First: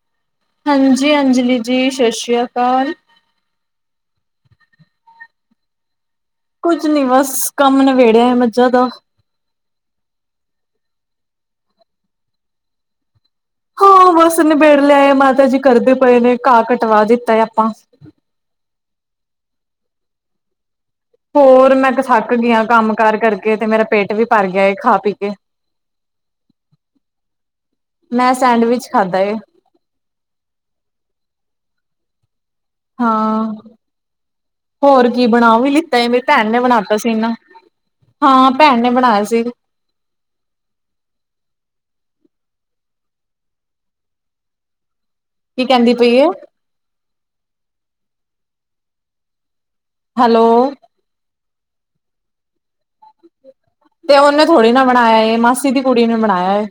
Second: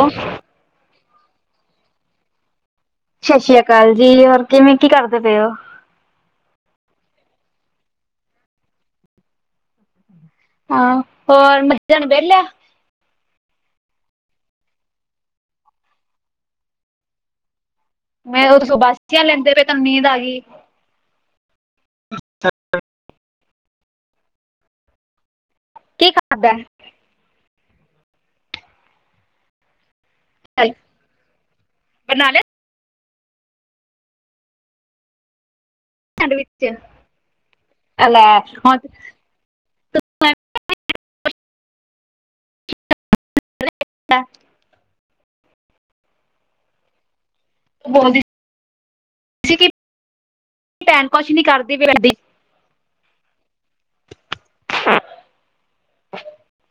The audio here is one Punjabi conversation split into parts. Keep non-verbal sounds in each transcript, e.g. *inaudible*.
ਓ। ਹਨਜੀ, ਅੰਜਲੀ ਜੀ, ਸਤਿ ਸ਼੍ਰੀ ਅਕਾਲ ਸਤਿ ਸ੍ਰੀ ਅਕਾਲ ਜੀ, ਹੋਰ ਕਿਵੇਂ ਕੀ ਕਰਦੇ ਪਏ ਓ ਕੁੱਝ ਨੀ ਬਸ, ਕੰਮ ਨਿਬੇੜਿਆ ਆ ਮੱਝਾਂ ਦਾ ਹਾਂ, ਹੋਰ ਮੱਜਾਂ ਨੂੰ ਵਿਹਲਿਆ ਹਾਂ, ਬਸ ਨੀਬੇੜ ਲਿਆਏ, ਮਾਤਾ ਜੀ ਕਰਦੇ ਪਏ ਨੇ ਘਾਹ ਕਟਵਾ ਦਿੱਤਾ ਆ ਆਪਾਂ ਮੈਂ, ਉਦੋਂ ਸੁ ਬਾਸੀਆਂ ਲੈਂਦੇ ਪਏ, ਤੁਹਾਨੂੰ ਨੀਂਦ ਆ ਗਈ ਹੋਰ, ਮੈਂ ਤੇ ਥੱਕ ਗਈ ਆਂ, ਕੰਮ ਕਰ ਕਰਕੇ ਤੇ ਮੇਰਾ ਪੇਟ ਵੀ ਭਰ ਗਿਆ ਏ, ਖਾ-ਪੀ ਕੇ ਕੀ ਖਾਣਾ ਪਿਆ ਮੈਂ ਸੈਂਡਵਿਚ ਖਾਧਾ ਏ ਬਨ ਲੇਆ ਹਾਂ, ਹੋਰ ਕੀ ਬਣਾ ਵੀ ਲੀ ਅਹਿ ਮਰੀ ਭੈਣ ਨੇ ਸੈਂਡਵਿਚ ਬਣਾਤਾ ਸੀ ਨਾ, ਲੈ ਹਾਂ ਹੁਣ ਭੈਣ ਨੇ ਤੂੰ ਬਣਾਇਆ ਸੀ। ਐਵੇਂ *inaudible* ਕੀ ਕਹਿੰਦੀ ਪਈਏ ਓ ਬੋਲ ਦੀ ਸਿਗੀ ਕੀ ਹੈਲੋ ਭੈਣ ਕੁਛ ਨੀ ਕਰਦੀ ਪਈ ਤੇ, ਉਨੇ ਥੋੜ੍ਹੀ ਨਾ ਬਣਾਇਆ ਏ, ਮਾਸੀ ਦੀ ਕੁੜੀ ਨੇ ਬਣਾਇਆ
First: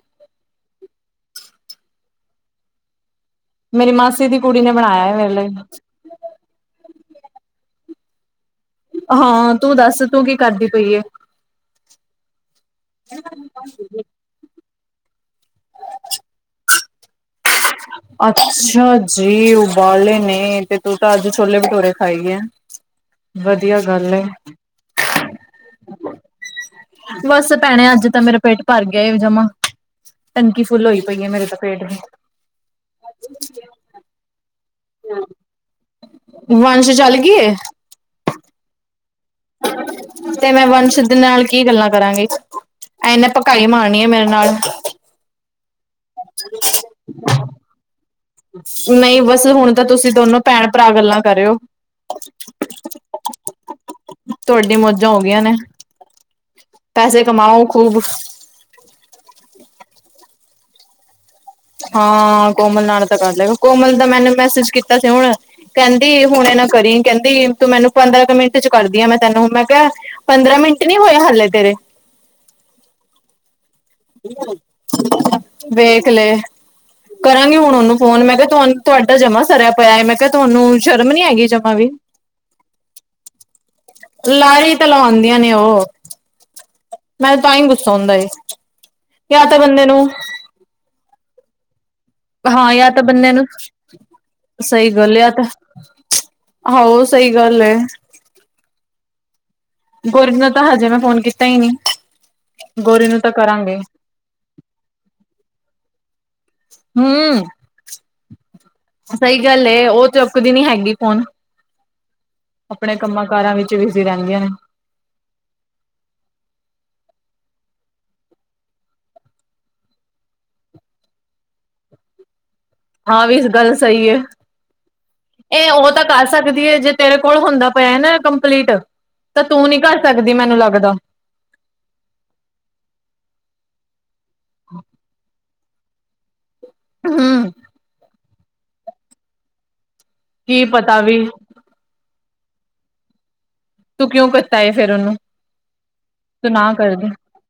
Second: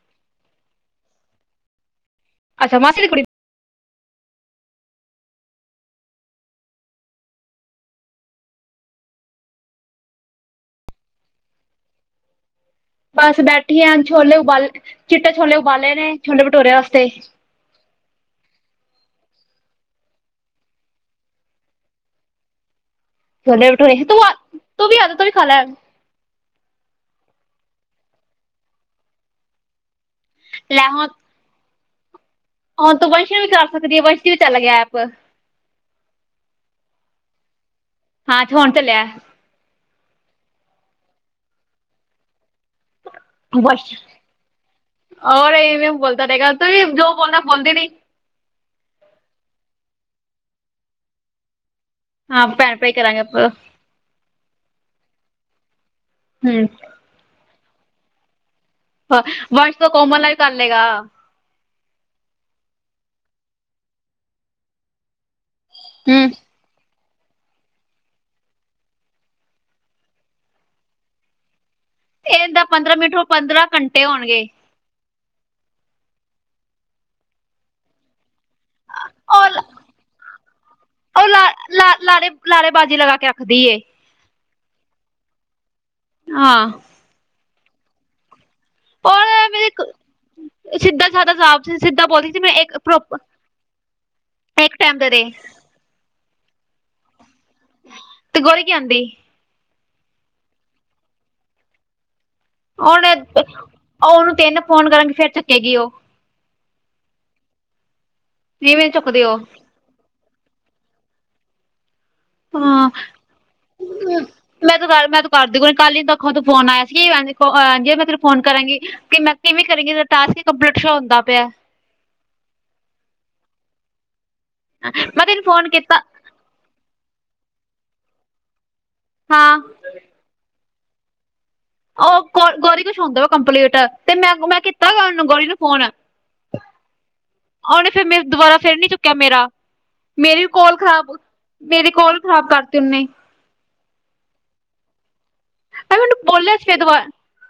ਅੱਛਾ, ਮਾਸੀ ਦੀ ਕੁੜੀ ਮੇਰੀ ਮਾਸੀ ਦੀ ਕੁੜੀ ਨੇ ਬਣਾਇਆ ਏ, ਮੇਰੇ ਲਈ ਹਾਂ ਤੂੰ ਦੱਸ ਤੂੰ ਕੀ ਕਰਦੀ ਪਈਏ ਬਸ ਬੈਠੀ ਆ ਛੋਲੇ ਉਬਾਲੇ ਚਿੱਟੇ ਛੋਲੇ, ਉਬਾਲੇ ਨੇ ਛੋਲੇ ਭਟੂਰਿਆ ਵਾਸਤੇ ਅੱਛਾ ਜੀ, ਉਬਾਲੇ ਨੇ ਤੇ ਤੂੰ ਤਾਂ ਅੱਜ ਛੋਲੇ ਭਟੂਰੇ ਖਾਏਗੀ ਹੈ ਛੋਲੇ ਭਟੂਰੇ ਤੂੰ-ਤੂੰ ਵੀ ਆ ਜਾ ਤੂੰ ਵੀ ਖਾ ਲਾ ਬਸ ਭੈਣੇ, ਅੱਜ ਤਾਂ ਮੇਰਾ ਪੇਟ ਭਰ ਗਿਆ ਏ ਜਮਾ ਟੰਕੀ ਫੁੱਲ ਲੈ ਹੋਈ ਹੁਣ ਪਈ ਏ, ਮੇਰੇ ਤਾਂ ਪੇਟ ਦੀ ਹੁਣ ਤੂੰ ਵੰਸ਼ੀਆਂ ਵੀ ਕਰ ਸਕਦੀ ਆ, ਵੰਸ਼ੀ ਵੀ ਚੱਲ ਗਿਆ ਆਪ ਵੰਸ਼ ਚੱਲ ਗੀ ਏ ਹਾਂ ਤੇ ਫਣ ਤੇ ਲਿਆ। ਤੇ ਮੈਂ ਵੰਸ਼ਿੱਧ ਨਾਲ ਕੀ ਗੱਲਾਂ ਕਰਾਂਗੀ। ਆ ਏਨੇ ਪਕਾਈ ਮਾਰਨੀ ਆ ਮੇਰੇ ਨਾਲ ਹੋਔਰ ਏ ਵੀ ਬੋਲਦਾ ਰੈਗਾ ਤੂੰ ਵੀ ਜੋ ਬੋਲਨਾ ਬੋਲਦੀ ਰਈ ਨਈ ਬਸ ਹੁਣ ਤਾਂ ਤੁਸੀਂ ਦੋਨੋ ਭੈਣ ਭਰਾ ਗੱਲਾਂ ਕਰਿਓ ਹਾਂ ਭੈਣ-ਪਾਈ, ਕਰਾਂਗੇ ਆਪ ਤੁਹਾਡੀ ਮੌਜਾਂ ਹੋ ਗਈਆਂ ਨੇ ਹੂੰ ਪੈਸੇ ਕਮਾਓ ਖੂਬ ਹਾਂ ਵੰਸ਼ ਤੋਂ ਕੋਮਲ ਨਾਲ ਹੀ ਕਰ ਲਏਗਾ ਹਾਂ ਕੋਮਲ ਨਾਲ ਤਾਂ ਕਰ ਲੈਗਾ, ਕੋਮਲ ਦਾ ਮੈਨੇ ਮੈਸੇਜ ਕੀਤਾ ਸੀ ਹੁਣ ਕਹਿੰਦੀ ਹੂੰ ਹੁਣੇ ਨਾਂ ਕਰੀ ਕਹਿੰਦੀ ਤੂੰ ਮੈਨੂੰ ਪੰਦਰਾਂ ਕੁ ਮਿੰਟ 'ਚ ਕਰਦੀ ਆ, ਮੈਂ ਤੈਨੂੰ ਮੈਂ ਕਿਹਾ ਪੰਦਰਾਂ ਮਿੰਟ ਨੀ ਹੋਇਆ ਹਾਲੇ ਤੇਰੇ ਏ ਤਾਂ ਪੰਦਰਾਂ ਮਿੰਟ ਨੂੰ, ਪੰਦਰਾਂ ਘੰਟੇ ਹੋਣਗੇ ਵੇਖ ਲੈ ਕਰਾਂਗੀ ਹੁਣ ਉਨੂੰ ਫੋਨ ਮੈਂ ਕਿਹਾ ਤੁਹਾਨੂੰ ਤੁਹਾਡਾ ਜਮਾ ਉਹ ਸਰਿਆ ਪਿਆ ਏ, ਮੈਂ ਕਿਹਾ ਤੁਹਾਨੂੰ ਸ਼ਰਮ ਨੀ ਹੈਗੀ ਜਮਾ ਵੀ ਨਾਲ਼ੇ ਲਾਰੇ ਬਾਜੀ ਲਗਾ ਕੇ ਰੱਖਦੀ ਏ ਲਰੀ ਤਾਂ ਲਵਾਉਂਦੀਆਂ ਨੇ ਓ ਹਾਂ ਮੈਂ ਤਾਂ ਹੀ ਗੁੱਸਾ ਆਉਂਦਾ ਏ, ਜਾਂ ਤੇ ਬੰਦੇ ਨੂੰ ਏ ਸਿੱਧਾ ਸਿੱਧਾ ਹਿਸਾਬ ਸੀ ਸਿੱਧਾ ਬੋਲੀ ਹਾਂ ਯ ਤਾਂ ਬੰਦਿਆਂ ਨੂੰ, ਇੱਕ ਸਈ ਟਾਈਮ ਦੇ ਗੱਲ ਦੇ ਯ ਤਾਂ ਹੋਰ ਸਈ ਗੱਲ ਏ। ਤੇ ਗੋਰੀ ਕੀ ਆਂਦੀ ਗੁਰੀ ਨੂੰ ਤਾਂ ਹਜੇ, ਮੈਂ ਫੋਨ ਕੀਤਾ ਹੀ ਨੀ। ਗੋਰੀ ਉਨੇ ਨੂੰ ਤਾਂ ਕਰਾਂਗੇ ਉਨੂੰ ਤਿੰਨ ਫੋਨ ਕਰਨਗੇ ਫੇਰ ਚੱਕਗੀ ਓ ਹੂੰ, ਨਹੀਂ ਮੈਨੂੰ ਚੁੱਕਦੇ ਉਹ ਸਈ ਗੱਲ ਏ ਓ ਤੇ ਚੁੱਕਦੀ ਨੀ ਹੈਗੀ ਫੋਨ। ਹਾਂ ਆਪਣੇ ਕੰਮਾਂ ਕਾਰਾਂ ਵਿੱਚ ਬਿਜ਼ੀ ਰਹਿੰਦੀਆਂ ਨੇ ਮ ਤੂੰ ਕਰ ਦੀ ਕੱਲ ਨ ਦਖੋਂ ਤੂੰ ਫੋਨ ਆਇਆ ਸੀ, ਮੈਂ ਤੇਰੀ ਫੋਨ ਕਰਾਂਗੀ। ਕਿ ਮੈਂ ਕਿਵੇਂ ਕਰੇਗੀ ਟਾਸਕ ਹੀ, ਕੰਪਲੀਟ ਸੋਅ ਹੁੰਦਾ ਪਿਆ। ਹਾਂ ਵੀ ਗੱਲ ਸਈ ਆ, ਮੈਂ ਤੈਨੂੰ ਫੋਨ ਏ ਓ ਕੀਤਾ ਤਾਂ ਘਰ ਕਰ ਸਕਦੀ ਏ ਜੇ ਤੇਰੇ ਕੋਲ ਹੁੰਦਾ ਪਿਆ ਨਾ ਕੰਪਲੀਟ ਤਾਂ ਹਾਂ ਤੂੰ ਨੀ ਕਰ ਸਕਦੀ ਮੈਨੂੰ ਲੱਗਦਾ ਓ ਗ ਗੋਰੀ ਕੁਛ ਹੁੰਦਾ ਵਾ ਕੰਪਲੀਟ ਤੇ, ਮੈਂ-ਮੈਂ ਕੀਤਾ ਗੌਰੀ ਨੂੰ ਫੋਨ। ਹੂੰ ਉਨੇ ਫੇਰ ਮੈਂ ਦੁਬਾਰਾ ਫੇਰ ਨੀ ਚੁੱਕਿਆ ਮੇਰਿਆ। ਮੇਰੀ ਵੀ ਕੀ ਕੋਲ ਪਤਾ ਖ਼ਰਾਬ ਵੀ ਮੇਰੇ ਕੋਲ ਵੀ ਖ਼ਰਾਬ ਕਰਤੀ, ਉਨੇ। ਤੂੰ ਕਿਉਂ ਕੀਤਾ ਏ ਫੇਰ ਉਨੂੰ। ਐ ਮੈਨੂੰ ਬੋਲਿਆ ਸੀ ਫਿਰ ਦੁ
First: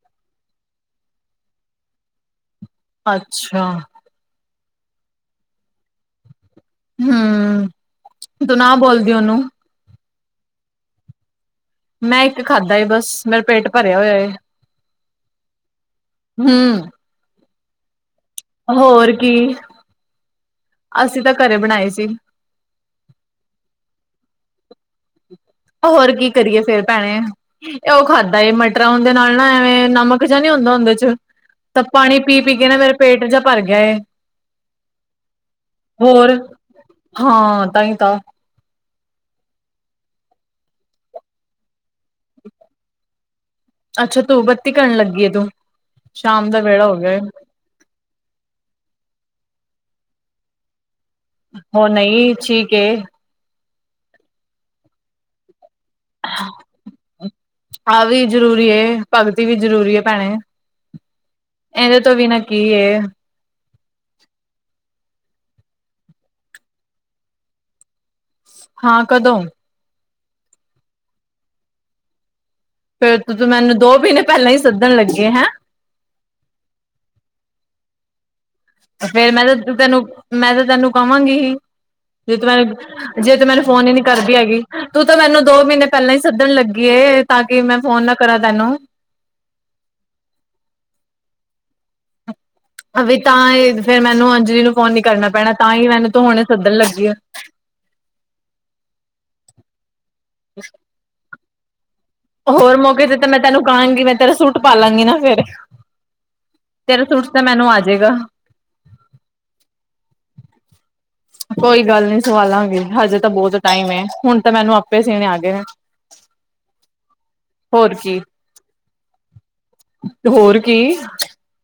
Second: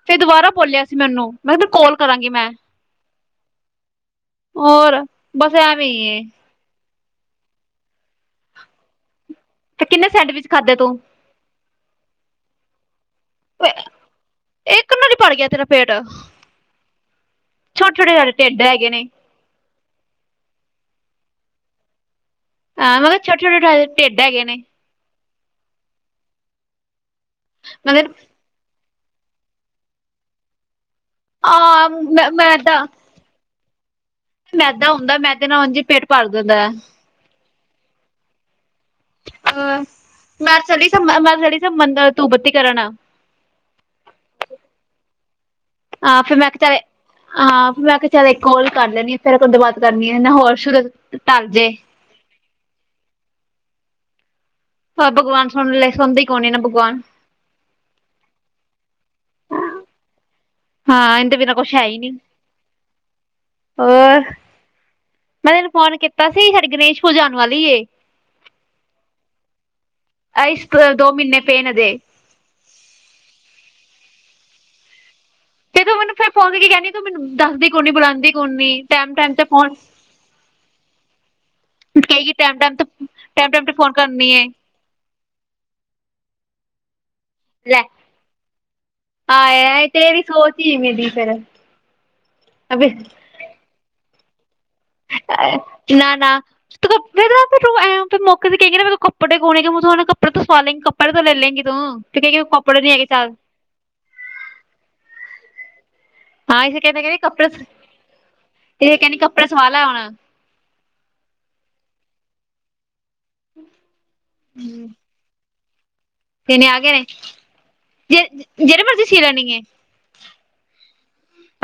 ਫਿਰ ਦੁਬਾਰਾ ਬੋਲਿਆ ਸੀ ਮੈਨੂੰ ਮੈਂ ਕਿਹਾ ਕੌਲ ਕਰਾਂਗੀ ਮੈਂ। ਅੱਛਾ। ਹੋਰ ਬਸ ਐਵੀ ਏ ਹੂੰ ਤੂੰ ਨਾ ਬੋਲਦੀ ਉਨੂੰ। ਤੇ ਕਿੰਨੇ ਸੈਂਡਵਿਚ ਖਾਧੇ ਤੂੰ। ਮੈਂ ਇੱਕ ਖਾਧਾ ਏ ਬਸ। ਮੇਰਾ ਪੇਟ ਭਰਿਆ ਹੋਇਆ ਏ ਇੱਕ ਨਾਲ ਹੀ ਭਰ ਗਿਆ ਤੇਰਾ ਹੂੰ। ਛੋਟੇ ਛੋਟੇ ਹਜੇ। ਹੋਰ ਕੀ ਅਸੀਂ ਤਾਂ ਘਰੇ ਬਣਾਏ ਸੀ। ਹਾਂ! ਮਖਾਂ ਛੋਟੇ-ਛੋਟੇ ਤਾਂ ਹਜੇ ਢਿੱਡ ਹੈਗੇ ਨੇ। ਹੋਰ ਕੀ ਕਰੀਏ ਫੇਰ ਭੈਣੇ ਏ ਓ। ਮਗਰ ਖਾਂਦਾ ਏ ਮਟਰਾਂ ਉਦੇ ਨਾਲ ਨਾ ਐਵੇਂ ਨਮਕ ਜਿਹਾ ਨੀ ਹੁੰਦਾ ਉਦੇ 'ਚ। ਤਾਂ ਆ ਪਾਣੀ ਪੀ-ਪੀ ਕੇ ਨਾ ਮੈਦਾ ਮੇਰਾ ਪੇਟ ਜਿਹਾ ਭਰ ਗਿਆ ਏ। ਮੈਦਾ ਹੁੰਦਾ ਮੈਦੇ ਨਾਲ ਉਂਝ ਹੀ ਪੇਟ ਭਰ ਹੋਰ ਜਾਂਦਾ ਆ। ਹਾਂ! ਤਾਂ ਹੀ ਤਾਂ। ਅਹ ਮੈਂ ਚਲੀ ਜਾ ਮੈਂ ਚਲੀ ਜਾ ਮੰਦਰ ਤੂੰ ਬੱਤੀ ਕਰਨ। ਅੱਛਾ! ਧੂਫ ਬੱਤੀ ਕਰਨ ਲੱਗੀ ਹੈ ਤੂੰ। ਹਾਂ! ਫਿਰ ਮੈਂ ਸ਼ਾਮ ਦਾ ਕਿਹ ਵੇਲਾ ਹੋ ਗਿਆ ਏ। ਮੈਂ ਕਿਹਾ। ਚੱਲ ਇੱਕ ਕੋਲ ਕਰ ਲੈਣੀ ਆਂ, ਫਿਰ ਗਦਬਾਦ ਕਰਨੀ ਆ ਨਾ ਹੋਰ ਸ਼ੁਰੂ ਟਲ ਜੇ। ਹੋਰ ਨਹੀਂ ਠੀਕ ਏ। ਹਾਏ! ਭਗਵਾਨ ਸੁਣ ਲੇ ਸੁਣਦੀ ਕੋਈ ਨੀ ਭਗਵਾਨ। ਆਹ ਵੀ ਜ਼ਰੂਰੀ ਏ। ਭਗਤੀ ਵੀ ਜ਼ਰੂਰੀ ਏ ਭੈਣੇ, ਹਾਂ ਇਹਦੇ ਬਿਨਾਂ ਕੁਛ ਇਹਦੇ ਤੋਂ ਬਿਨਾਂ ਕੀ ਏ। ਔਰ। ਮੈਂ ਤੈਨੂੰ ਫੋਨ ਕੀਤਾ ਸੀ, ਸਾਡੀ ਗਣੇਸ਼ ਪੂਜਾ ਹੋਣ ਵਾਲੀ ਏ। ਹਾਂ ਕਦੋਂ। ਆਈਸ ਦੋ ਮਹੀਨੇ ਪਏ ਨੇ ਹਜੇ। ਫਿਰ ਤਾਂ ਤੂੰ ਮੈਨੂੰ ਦੋ ਮਹੀਨੇ ਪਹਿਲਾਂ ਹੀ ਸੱਦਣ ਲੱਗੇ ਹੈਂ। ਤੇ ਤੂੰ ਮੈਨੂੰ ਫੇਰ ਫ਼ੋਨ ਕਰਕੇ ਕਹਿੰਦੀ ਤੂੰ ਮੈਨੂੰ ਦੱਸਦੀ ਕੋਈ ਨੀ ਬੁਲਾਉਦੀ। ਕੌਣੀ ਟੈ ਫਿਰ ਮੈਂ ਤਾਂ ਤੈਨੂੰ ਮੈਂ ਤਾਂ ਤੈਨੂੰ ਕਵਾਂਗੀ ਹੀ। ਕਹੇਗੀ ਜੇ ਤੂੰ ਮੈ, ਟੈਮ ਟੈਮ ਤੇ ਜੇ ਤੂੰ ਟੈਮ ਮੈਨੂੰ ਟੈਮ ਤੇ ਫ਼ੋਨ ਫੋਨ ਹੀ ਨੀ ਕਰਨੀ ਕਰਦੀ ਏ ਹੈਗੀ। ਤੂੰ ਤਾਂ ਮੈਨੂੰ ਦੋ ਮਹੀਨੇ ਪਹਿਲੇ ਹੀ ਸੱਦਣ ਲੱਗੀ ਏ, ਤਾਂ ਕਿ ਮੈਂ ਲੈ ਫੋਨ ਨਾ ਕਰਾਂ ਤੈਨੂੰ। ਆਏ ਹਾਏ ਤੇਰੀ ਸੋਚ ਹੀ ਐਵੀਂ ਦੀ ਫੇਰ। ਵੀ ਤਾਂ ਹੀ ਫਿਰ ਮੈਨੂੰ ਅੰਜਲੀ ਨੂੰ ਫ਼ੋਨ ਨੀ ਕਰਨਾ ਪੈਣਾ ਤਾਂ ਹੀ ਮੈਨੂੰ ਤੂੰ ਹੁਣੇ ਸੱਦਣ ਲੱਗੀ ਆ। ਤੂੰ ਐਂ ਫਿਰ ਮੌਕੇ ਤੇ ਕਹਿਗੀ ਨਾ ਮੈਨੂੰ ਕੱਪੜੇ ਕੌਣ ਨੀ ਕੱਪੜੇ ਸਵਾ ਲੈਂਗੀ ਕੱਪੜੇ ਤੋਂ ਲੈ ਲੈਂਗੀ ਤੂੰ। ਹੋਰ ਮੌਕੇ ਤੇ ਤਾਂ ਮੈਂ ਤੈਨੂੰ ਕਹਾਂਗੀ ਮੈਂ ਤੇਰਾ ਸੂਟ ਪਾ ਲਾਂਗੀ ਨਾ ਫਿਰ। ਹਾਂ! ਇਸੇ ਕਰਕੇ ਕਹਿੰਦੇ ਕੱਪੜੇ, ਆ ਜਾਏਗਾ ਕਹਿੰਦੀ ਕੱਪੜਾ ਸਵਾਲਾ ਹੁਣ। ਕੋਈ ਗੱਲ ਨੀ ਸਵਾਲਾਂਗੇ, ਹਜੇ। ਤਾਂ ਬਹੁਤ ਟਾਈਮ ਹੈ, ਹੁਣ ਤਾਂ ਮੈਨੂੰ ਆਪੇ ਸੀਣੇ ਆ ਗਏ। ਆਪਣੇ ਆ ਗਏ ਨੇ, ਹੋਰ ਕੀ ਜੇ ਜਿਹੜੇ ਮਰਜ਼ੀ ਸੀ ਲੈਣੀ ਐ।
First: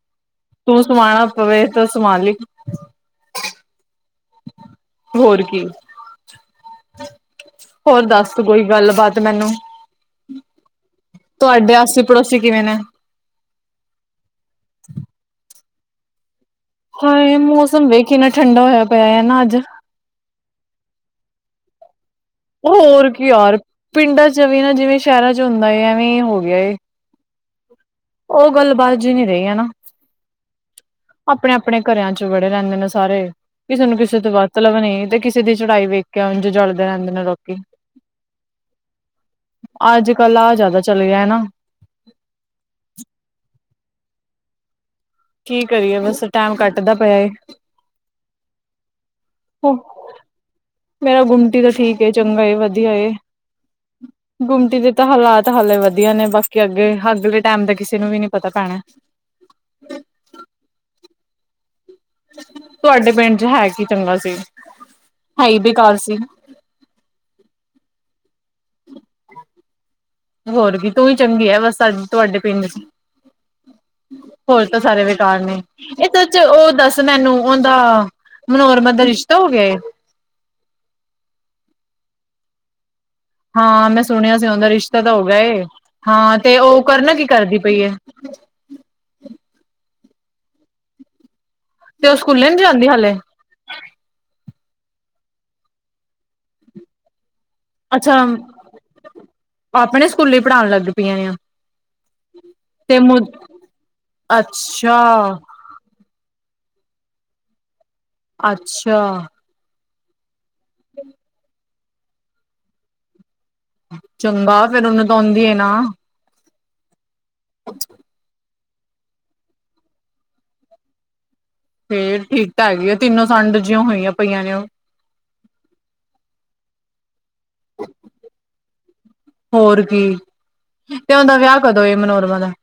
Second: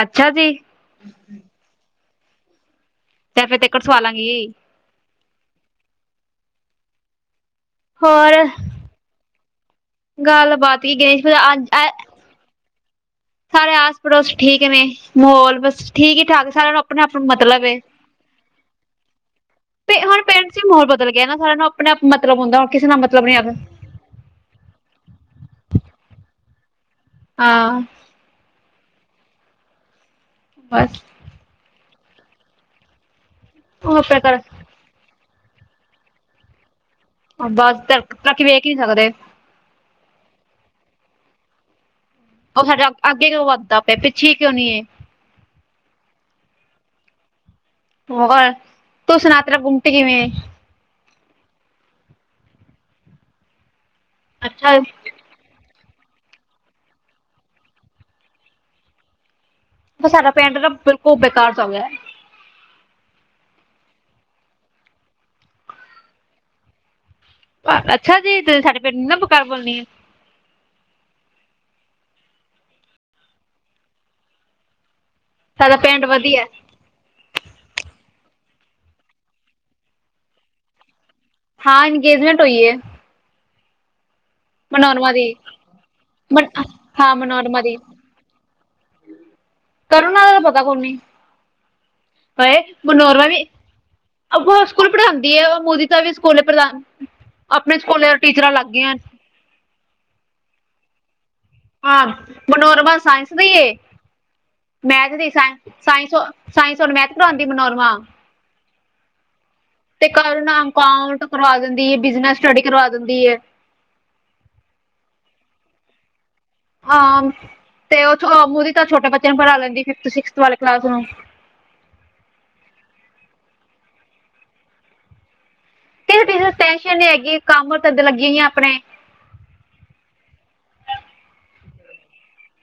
ਅੱਛਾ ਜੀ! ਸੂਟ ਸਮਾਣਾ ਪਵੇ ਤਾਂ ਸਮਾਲੀ। ਕੈਫੇ ਤੇ। ਫਿਰ ਸਵਾ ਲਾਂਗੀ। ਹੋਰ ਕੀ, ਔਰ ਦੱਸ ਹੋਰ ਕੋਈ। ਗੱਲਬਾਤ ਮੈਨੂੰ, ਗੱਲਬਾਤ ਕੀ ਗਣੇਸ਼ ਪੂਜਾ ਅੱਜ ਤਾਡੇ ਆਸੇ ਪੜੋਸੀ ਕਿਵੇਂ ਨੇ। ਸਾਰੇ ਆਸ ਪੜੋਸ ਠੀਕ ਨੇ, ਮਾਹੌਲ ਬਸ ਠੀਕ ਹੀ ਠਾਕ ਸਾਰਾ ਨੂੰ। ਆਪਣਾ ਆਪਣਾ ਹਾਏ! ਮਤਲਬ ਏ ਮੌਸਮ ਵੇਖ ਕਿੰਨਾ ਠੰਡਾ ਹੋਇਆ ਪਿਆ ਹੈ ਨਾ ਅੱਜ। ਹਣ ਪੇਰੈਂਟਸ ਹੀ ਮਾਹੌਲ ਬਦਲ ਗਿਆ ਨਾ ਸਾਰਿਆਂ ਨੂੰ ਆਪਣੇ ਮਤਲਬ ਹੁੰਦਾ ਹੁਣ ਕਿਸੇ ਨਾਲ ਹੋਰ ਮਤਲਬ ਕੀ ਨਹੀਂ ਆਦਾ। ਯਾਰ ਪਿੰਡਾਂ ਚਵੇਂ ਨਾ ਜਿਵੇਂ ਸ਼ਹਿਰਾਂ 'ਚ ਹੁੰਦਾ ਐਵੇਂ ਹੋ ਗਿਆ ਏ ਆਂ ਓ ਗੱਲ- ਬਾਤ ਜੀ ਨਹੀਂ ਰਹੀ ਹਨਾ। ਬਸ। ਆਪਣੇ- ਆਪਣੇ ਘਰਿਆਂ 'ਚ ਵੜੇ ਰਹਿੰਦੇ ਨੇ ਸਾਰੇ, ਕਿਸੇ ਉਹ ਨੂੰ ਕਿਸੇ ਆਪਣੇ ਤੋਂ ਘਰ ਵੱਧ ਮਤਲਬ ਨਹੀਂ ਤੇ ਕਿਸੇ ਦੀ ਚੜਾਈ ਵੇਖ ਕੇ ਐਵੇਂ ਜਲਦੇ ਰਹਿੰਦੇ। ਨੇ ਲੋਕੀ ਬਸ ਤੱਕ, ਤੱਕੀ ਵੇਖ ਨੀ ਸਕਦੇ। ਅੱਜ- ਕੱਲ, ਆਹ ਜਿਆਦਾ ਚੱਲ ਗਿਆ ਹੈ ਨਾ। ਉਹ ਸਾਡਾ ਅੱਗੇ ਕਿਉਂ ਵੱਧਦਾ ਪਿਆ ਪਿੱਛੇ ਕਿਉਂ ਨਹੀ ਹੈ। ਕੀ ਕਰੀਏ ਬਸ ਟੈਮ ਕੱਟਦਾ ਪਿਆ ਏ ਹੋਰ, ਤੂੰ ਸੁਣਾ ਤੇਰਾ ਘੁੰਮਟੀ ਕਿਵੇਂ। ਮੇਰਾ ਗੁੰਮਟੀ ਤਾਂ ਠੀਕ ਏ ਚੰਗਾ ਵਦੀਆ ਏ, ਗੁੰਮਟੀ ਅੱਛਾ ਦੇ ਤਾਂ ਹਾਲਾਤ ਤਾਂ ਹਾਲੇ ਵਦੀਆ ਨੇ ਬਾਕੀ ਅੱਗੇ ਅਗਲੇ ਟੈਮ ਦਾ ਕਿਸੇ ਨੂੰ ਵੀ ਨੀ ਪਤਾ ਭੈਨੇ। ਸਾਡਾ ਪਿੰਡ ਨਾ ਬਿਲਕੁਲ ਬੇਕਾਰ ਚ ਔਂਦਾ। ਤੁਆਡੇ ਪਿੰਡ ਚ ਹੈ ਕੀ ਚੰਗਾ ਸੀ, ਹੈਈ ਬੇਕਾਰ ਸੀ। ਅੱਛਾ ਜੀ ਤੁਸੀਂ ਸਾਡੇ ਪਿੰਡ ਨੂੰ ਨਾ ਬੁਕਾਰ ਬੋਲਨੀ ਐ। ਹੋਰ ਵੀ ਤੂੰਈ ਚੰਗੀ ਐ ਬਸ ਸਾਡੇ ਤੁਆਡੇ ਪਿੰਡ ਚ। ਹੋਰ ਤਾਂ ਸਾਰੇ ਬੇਕਾਰ ਨੇ ਸਾਡਾ ਪਿੰਡ ਏ ਸੱਚ ਵਧੀਆ ਓ ਦੱਸ ਦੱਸ ਮੈਨੂੰ ਓਦਾ ਮਨੋਹਰਮਨ ਦਾ ਰਿਸ਼ਤਾ ਹੋ ਗੇਆ ਏ। ਹਾਂ ਇੰਨਗੇਜਮੈਂਟ ਹੋਈ ਏ। ਹਾਂ ਮੈਂ ਸੁਨੇਆ ਸੀ ਓਦਾ ਰਿਸ਼ਤਾ ਮਨੋਰਮਾ ਤਾਂ ਹੋ ਦੀ ਗੇਆ ਏ, ਹਾਂ ਮਨ ਤੇ ਓ ਕਰਨਾ ਕੀ ਕਰਦੀ ਪਈ ਏ। ਕਰਨ ਆਲਿਆਂ ਦਾ ਪਤਾ ਕੋਨੀ। ਤੇ ਉਹ ਸਕੂਲੇ ਪਏ ਨੀ ਜਾਂਦੀ ਹਾਲੇ ਮਨੋਰਮਾ ਵੀ ਅ ਸਕੂਲ ਪੜਾਂਦੀ ਐ ਮੋਦੀ ਤਾਂ ਵੀ ਸਕੂਲੇ ਪ੍ਰਧਾਨ, ਆਪਨੇ ਸਕੂਲੇ ਟੀਚਰਾਂ ਲਾਗੀਆਂ ਨੇ। ਆਪਨੇ ਸਕੂਲੇ ਈ ਪੜਾਨ ਲੱਗ ਗਈਆਂ ਆਂ। ਹਾਂ ਮਨੋਰਮਾ ਸਾਇੰਸ ਦੀ ਏ, ਅੱਛਾ ਮੈਥ ਦੀ ਸਾਇੰਸ ਸਾਇੰਸ-ਸਾਇੰਸ ਔਰ ਮੈਥ ਪੜਾਂਦੀ ਮਨੋਰਮਾ। ਅੱਛਾ। ਤੇ ਕਲ ਨਾਮ ਅਕਾਊਂਟ ਕਰਵਾ ਦਿੰਦੀ ਐ ਬਿਜਨਸ ਸਟੱਡੀ ਕਰਵਾ ਦਿੰਦੀ ਐ। ਚੰਗਾ ਫੇਰ ਓਨੂੰ ਤਾਂ ਔਂਦੀ ਐ ਨਾ। ਹਾਂ ਤੇ ਓ ਮੂਦੀ ਤਾਂ ਛੋਟੇ ਬੱਚੇਆਂ ਨੂੰ ਪੜਾ ਲੈਂਦੀ ਫਿਫਥ ਸਿਕਸ ਵਾਲੇ ਕਲਾਸ ਨੂੰ। ਫੇਰ ਠੀਕ ਤਾਂ ਹੈਗੀ ਆ ਤਿੰਨੋ ਸੰਡ ਜੀਆਂ ਹੋਈਆਂ ਪਈਆਂ ਨੇ ਓ। ਕਿਸੇ-ਕਿਸੇ ਟੈਨਸ਼ਨ ਨੀ ਹੈਗੀ ਕੰਮ ਧੰਦੇ ਲੱਗੀ ਹੋਈਆਂ ਆਪਨੇ। ਹੋਰ ਕੀ ਤੇ ਓਦਾ ਵਿਆਅ ਕਦੋਂ ਏ ਮਨੋਰਮਾ ਦਾ।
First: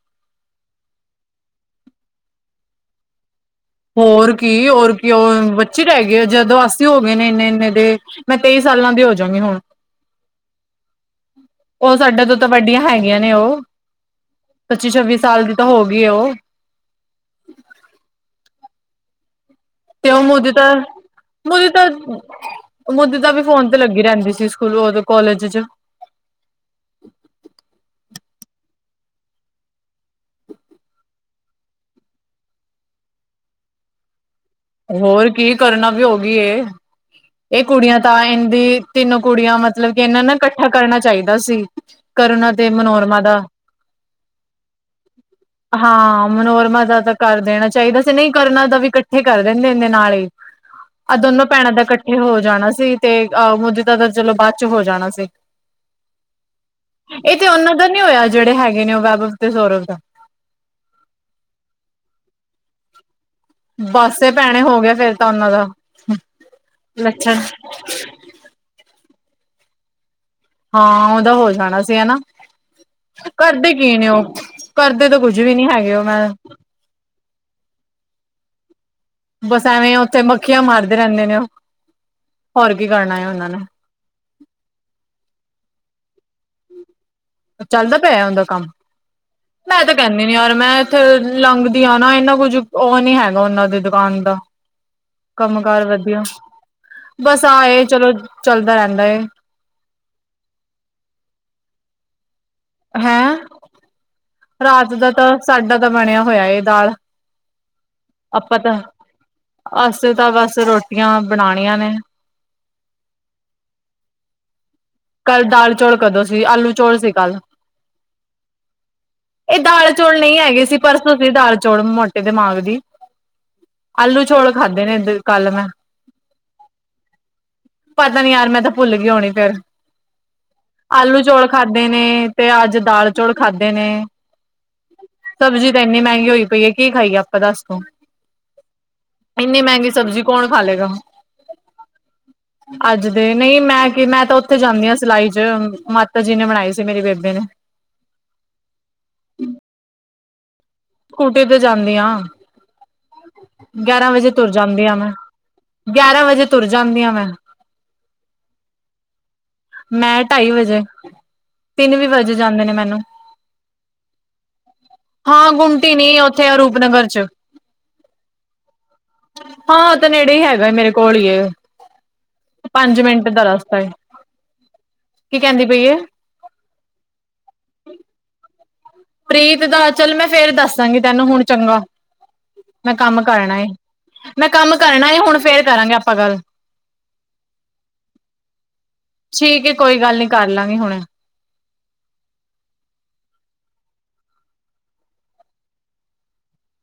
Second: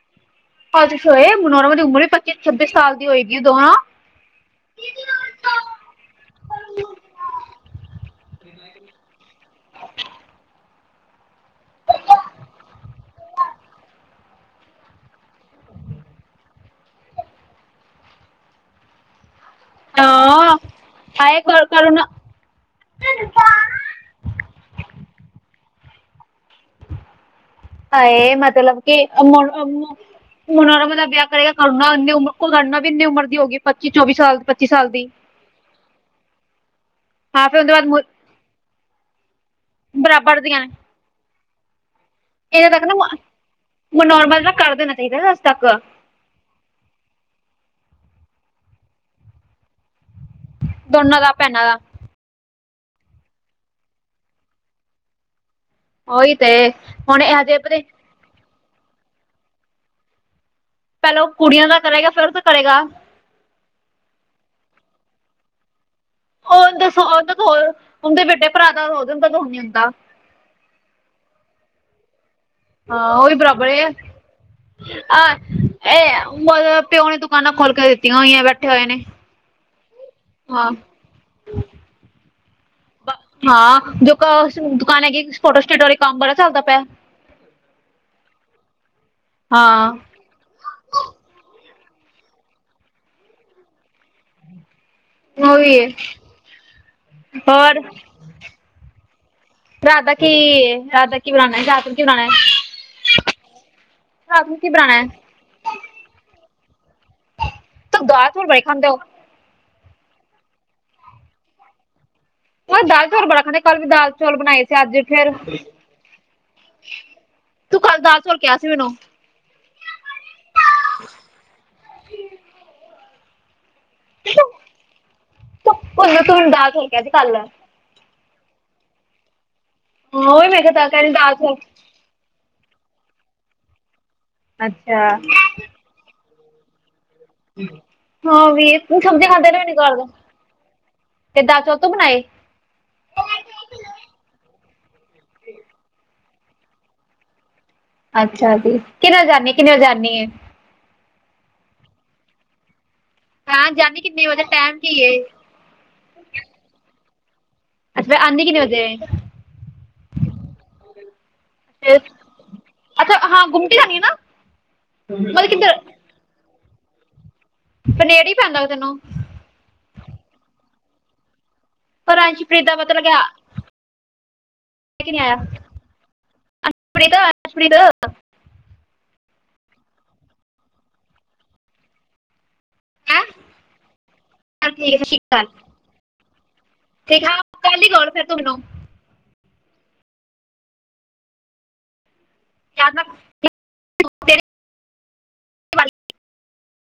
ਆਜਸ਼ ਹੋਏ ਮਨੋਰਮਾ ਦੀ ਉਮਰ ਵੀ ਪੱਚੀ ਛੱਬੀ ਸਾਲ ਦੀ ਹੋਏਗੀ ਦੋਹਾਂ। ਹੋਰ ਕੀ ਹੋਰ ਕੀ ਓ ਬੱਚੀ ਰੈ ਗਈ ਜਦੋਂ ਅਸੀਂ ਹੋ ਗਏ ਨੇ ਇੰਨੇ-ਇੰਨੇ ਦੇ। ਮੈਂ ਤੇਈ ਸਾਲਾਂ ਦੀ ਹੋਜਾਂਗੀ ਹੁਨ। ਓ ਸਾਡੇ ਤੋਂ ਤਾਂ ਵੱਡੀਆਂ ਹੈਗੀਆਂ ਨੇ ਓ। ਪੱਚੀ ਛੱਬੀ ਸਾਲ ਦੀ ਤਾਂ ਹੋ ਗਈ ਓ। ਤੇ ਓ ਮੋਦੀ ਹਾਂ। ਤਾ ਹਾਏ ਕਰ ਮੋਦੀ ਤਾ ਕਰੁਣਾ ਮੋਦੀ ਦਾ ਵੀ ਫੋਨ ਤੇ ਲੱਗੀ ਰੈਂਦੀ ਸੀ ਸਕੂਲੋ ਓਦੋਂ ਕੋਲਜ ਚ। ਹਾਏ ਮਤਲਬ ਕੇ ਮੋ-ਮੋ ਹੁਨ ਮਨੋਰਮ ਦਾ ਵਿਆਅ ਕਰੇਗਾ ਕਰਨਾ ਏਨੀ ਉਮਰ ਕਰਨਾ ਵੀੰ ਨੀ ਏਨੀ ਉਮਰ ਦੀ ਹੋਗੀ ਪੱਚੀ ਚੌਵੀ ਸਾਲ ਪੱ ਹੋਰ ਕੀ ਕਰਨਾ ਵੀ ਹੋਗੀ ਏ। ਹਾਂ ਫਿਰ ਏ ਉਹਦੇ ਕੁੜੀਆਂ ਬਾਅਦ ਤਾਂ ਏਨਦੀ ਤਿੰਨੋ ਕੁੜੀਆਂ ਮਤਲਬ ਕੇ ਏਨਾਂ ਨੂੰ ਬਰਾਬਰ ਦੀਆਂ ਨੇ ਕੱਠਾ ਕਰਨਾ ਚਾਈਦਾ ਸੀ। ਕਰੁਨਾ ਤੇ ਇਹਨਾਂ ਤੱਕ ਨਾ ਮਨੋਰਮਾ ਦਾ, ਮਨੋਰਮਾ ਦਾ ਕਰ ਦੇਣਾ ਚਾਹੀਦਾ ਅੱਜ ਤੱਕ ਹਾਂ। ਮਨੋਰਮਾ ਦਾ ਤਾਂ ਕਰ ਦੇਨਾ ਚਾਈਦਾ ਸੀ ਨਈਂ ਕਰਨਾ ਤਾਂ ਵੀ ਕੱਠੇ ਕਰ ਦਿੰਦੇ ਇਨਦੇ ਨਾਲ ਈ। ਆਹ ਦੋਨਾਂ ਦਾ ਦੋਨੋ ਭੈਣਾਂ ਭੈਨਾਂ ਦਾ ਕੱ ਏ ਹੋ ਜਾਨਾ ਸੀ ਤੇ ਅਹ ਮੋਦੀ ਦਾ ਤਾ ਚਲੋ ਬਾਦ ਚ ਹੋ ਜਾਨਾ ਸੀ। ਓਈ ਤੇ, ਹੁਨੇ ਆਜੇ ਪਰੇ ਜੇੜੇ ਹੈਗੇ ਨੇ ਓ ਵੈਭਵ ਤੇ ਸੌਰਵ ਦਾ। ਪੈਲਾਂ ਓ ਕੁੜੀਆਂ ਦਾ ਕਰੇਗਾ ਫੇਰ ਓ ਤਾਂ ਕਰੇਗਾ। ਬੱਸ ਏ ਭੈਨੇ ਹੋ ਗੇਆ ਫੇਰ ਤਾਂ ਓਨਾਂ ਦਾ। ਹੋਰ ਦੱਸੋ ਓ ਤਾਂ ਲੱਛਣ ਓਦੇ ਵੱਡੇ ਭਰਾ ਦਾ ਓਦੋ ਤੋਂ ਨੀ ਹੁੰਦਾ। ਹਾਂ ਓਦਾ ਹੋ ਜਾਨਾ ਸੀ ਹਨਾ। ਹਾਂ ਉਹੀ ਬਰਾਬਰ ਕਰਦੇ ਕੀ ਨੇ ਉਹ ਕਰਦੇ ਤਾਂ ਆਹ ਕੁੱਝ ਵੀ ਨੀ ਹੈਗੇ ਏ ਉਹ ਮੈਂ ਪਿਓ ਨੇ ਤੇ ਦੁਕਾਨਾਂ ਖੋਲ ਕੇ ਦਿੱਤੀਆਂ ਹੋਈਆਂ ਬੈਠੇ ਹੋਏ ਨੇ। ਬਸ ਐਵੇਂ ਓਥੇ ਮੱਖੀਆਂ ਹਾਂ। ਮਾਰਦੇ ਰੈਦੇ ਨੇ ਉਹ ਹੋਰ ਕੀ ਕਰਨਾ ਉਨਾਂ ਨੇ। ਹਾਂ ਜੋ ਦੁਕਾਨ ਹੈਗੀ ਫੋਟੋ ਸਟੇਟ ਵਾਲੀ ਕੰਮ ਬੜਾ ਚਲਦਾ ਪਿਆ। ਚੱਲਦਾ ਪਿਆ ਉਦਾ ਕੰਮ, ਮੈਂ ਹਾਂ। ਤਾਂ ਕਹਿਣੀ ਨੀ ਯਾਰ ਮੈਂ ਇੱਥੇ ਲੰਘਦੀ ਆਂ ਨਾ ਇੰਨਾ ਕੁੱਝ ਓ ਨੀ ਹੈਗਾ ਉਨਾਂ ਦੀ ਦੁਕਾਨ ਦਾ ਉਹੀ ਕੰਮ-ਕਾਰ ਹੈ ਵਧੀਆ ਬਸ ਆਹ ਹੋਰ ਏ ਚਲੋ ਚੱਲਦਾ ਰੈਦਾ ਏ। ਰਾਤ ਦਾ ਕੀ ਰਾਤ ਦਾ ਕੀ ਬਣਾਣਾ ਰਾਤ ਨੂੰ ਕੀ ਬਣਾਣਾ? ਹੈਂ? ਨੂੰ ਕੀ ਰਾਤ ਹੈ ਦਾ ਤਾਂ ਸਾਡਾ ਤਾਂ ਬਣਿਆ ਹੋਇਆ ਏ ਦਾਲ, ਤੂੰ ਦਾਲ ਚੌਲ ਆਪਾਂ ਬੜੇ ਤਾਂ ਖਾਂਦੇ ਹੋ। ਅਸੀਂ ਤਾਂ ਬਸ ਰੋਟੀਆਂ ਬਣਾਣੀਆਂ ਨੇ। ਓ ਦਾਲ ਚੌਲ ਬੜਾ ਖਾਂਦੇ ਕੱਲ ਵੀ ਦਾਲ ਚੌਲ ਬਣਾਏ ਸੀ ਅੱਜ ਫਿਰ ਕੱਲ ਦਾਲ ਚੌਲ ਕਦੋਂ ਸੀ ਆਲੂ ਚੌਲ ਸੀ ਕੱਲ। ਤੂੰ ਕੱਲ ਦਾਲ ਚੌਲ ਕੇਆ ਸੀ ਮੈਨੂੰ। ਏ ਦਾਲ ਚੌਲ ਨਈ ਹੈਗੇ ਸੀ ਪਰਸੋਂ ਸੀ ਦਾਲ ਚੌਲ ਮੋਟੇ ਦਿਮਾਗ ਦੀ। ਆਲੂ ਚੋਲ ਖਾਧੇ ਨੇ ਕੱਲ ਮੈਂ। ਉਹਨੂੰ ਤੂੰ ਮੈਨੂੰ ਦਾਲ ਚੌਲ ਕਿਹਾ ਸੀ ਕੱਲ ਹਾਂ ਪਤਾ ਨੀ ਯਾਰ ਮੈਂ ਤਾਂ ਭੁੱਲ ਗਈ ਹੋਣੀ ਫੇਰ, ਉਹੀ ਮੈਂ ਕਿਹਾ ਕਹਿ ਰਹੀ ਆਲੂ ਦਾਲ ਚੌਲ ਖਾਧੇ ਨੇ ਤੇ ਅੱਜ ਦਾਲ ਚੌਲ ਖਾਧੇ ਨੇ। ਅੱਛਾ। ਸਬਜ਼ੀ ਤਾਂ ਇੰਨੀ ਮਹਿੰਗੀ ਹੋਈ ਪਈ ਆ ਕੀ ਖਾਈਏ ਆਪਾਂ ਦੱਸੋ ਤੂੰ? ਹਾਂ ਵੀਰ, ਨਈ ਸਬਜ਼ੀ ਤੇ ਦਿਲ ਇੰਨੀ ਨੀ ਮਹਿੰਗੀ ਕਰਦਾ ਸਬਜ਼ੀ ਕੌਣ ਖਾ ਲਏਗਾ ਤੇ ਦਾਲ ਚੌਲ ਤੂੰ ਬਣਾਏ? ਅੱਜ ਦੇ ਨਈ ਮੈਂ ਕੀ ਮੈਂ ਤਾਂ ਓਥੇ ਜਾਣੀ ਆ ਸਿਲਾਈ ਚ ਮਾ ਤਾਂ ਜਿਨੇ ਬਣਾਈ ਸੀ ਮੇਰੀ ਬੇਬੇ ਨੇ। ਅੱਛਾ ਜੀ। ਕਿੰਨੇ ਵੱਜੇ ਜਾਣੀ ਆ ਕਿੰਨੇ ਵੱਜੇ ਜਾਣੀ ਆ? ਸਕੂਟੀ ਤੇ ਜਾਂਦੀ ਹਾਂ ਹਾਂ ਜਾਨੀ ਗਿਆਰਾਂ ਕਿੰਨੇ ਵਜੇ ਤੁਰ ਟਾਈਮ ਜਾਂਦੀ ਕੀ ਆ ਹੈ ਮੈਂ। ਗਿਆਰਾਂ ਵਜੇ ਤੁਰ ਜਾਂਦੀ ਆ ਮੈਂ। ਅੱਛਾ ਫੇਰ ਆਂਦੀ ਕਿੰਨੇ ਵਜੇ? ਮੈਂ ਢਾਈ ਵਜੇ। ਤਿੰਨ ਵੀ ਵਜੇ ਜਾਂਦੇ ਨੇ ਮੈਨੂੰ ਅੱਛਾ ਹਾਂ ਗੁੰਮਟੀ ਜਾਣੀ ਆ ਨਾ। ਮਤਲਬ ਕਿੱਧਰ-‍- ਨਈ ਓਥੇ ਆ ਰੂਪਨਗਰ 'ਚ। ਫੇਰ ਨੇੜੀ ਪੈਂਦਾ ਓ ਤੈਨੂੰ? ਹਾਂ ਓ ਤਾਂ ਨੇੜੇ ਹੀ ਹੈਗਾ ਮੇਰੇ ਕੋਲ ਹੀ ਪਰ ਅੰਸ਼ਪ੍ਰੀਤ ਦਾ ਪਤਾ ਪੰਜ ਮਿੰਟ ਦਾ ਰਸਤਾ ਏ। ਲੈ ਕੇ ਨੀ ਆਇਆ ਕੀ ਕਹਿੰਦੀ ਪਈ ਏ ਅਸ਼ਪ੍ਰੀਤ ਅਸ਼ਪ੍ਰੀਤ ਪ੍ਰੀਤ ਦਾ ਚੱਲ ਮੈਂ ਫੇਰ ਦੱਸਾਂਗੀ ਤੈਨੂੰ ਹੁਣ ਚੰਗਾ। ਮੈਂ ਕੰਮ ਹੈਂ ਕਰਨਾ ਏ ਮੈਂ ਚੱਲ ਕੰਮ ਠੀਕ ਹੈ ਸਤਿ ਕਰਨਾ ਏ ਸ਼੍ਰੀ ਹੁਣ ਅਕਾਲ ਫੇਰ ਕਰਾਂਗੇ ਆਪਾਂ ਗੱਲ। ਠੀਕ ਆ ਕੱਲ ਹੀ ਫੇਰ ਤੂੰ ਮੈਨੂੰ। ਠੀਕ ਕੋਈ ਗੱਲ ਨੀ ਕਰ ਲਾਂਗੇ ਹੁਣ। ਕਦ?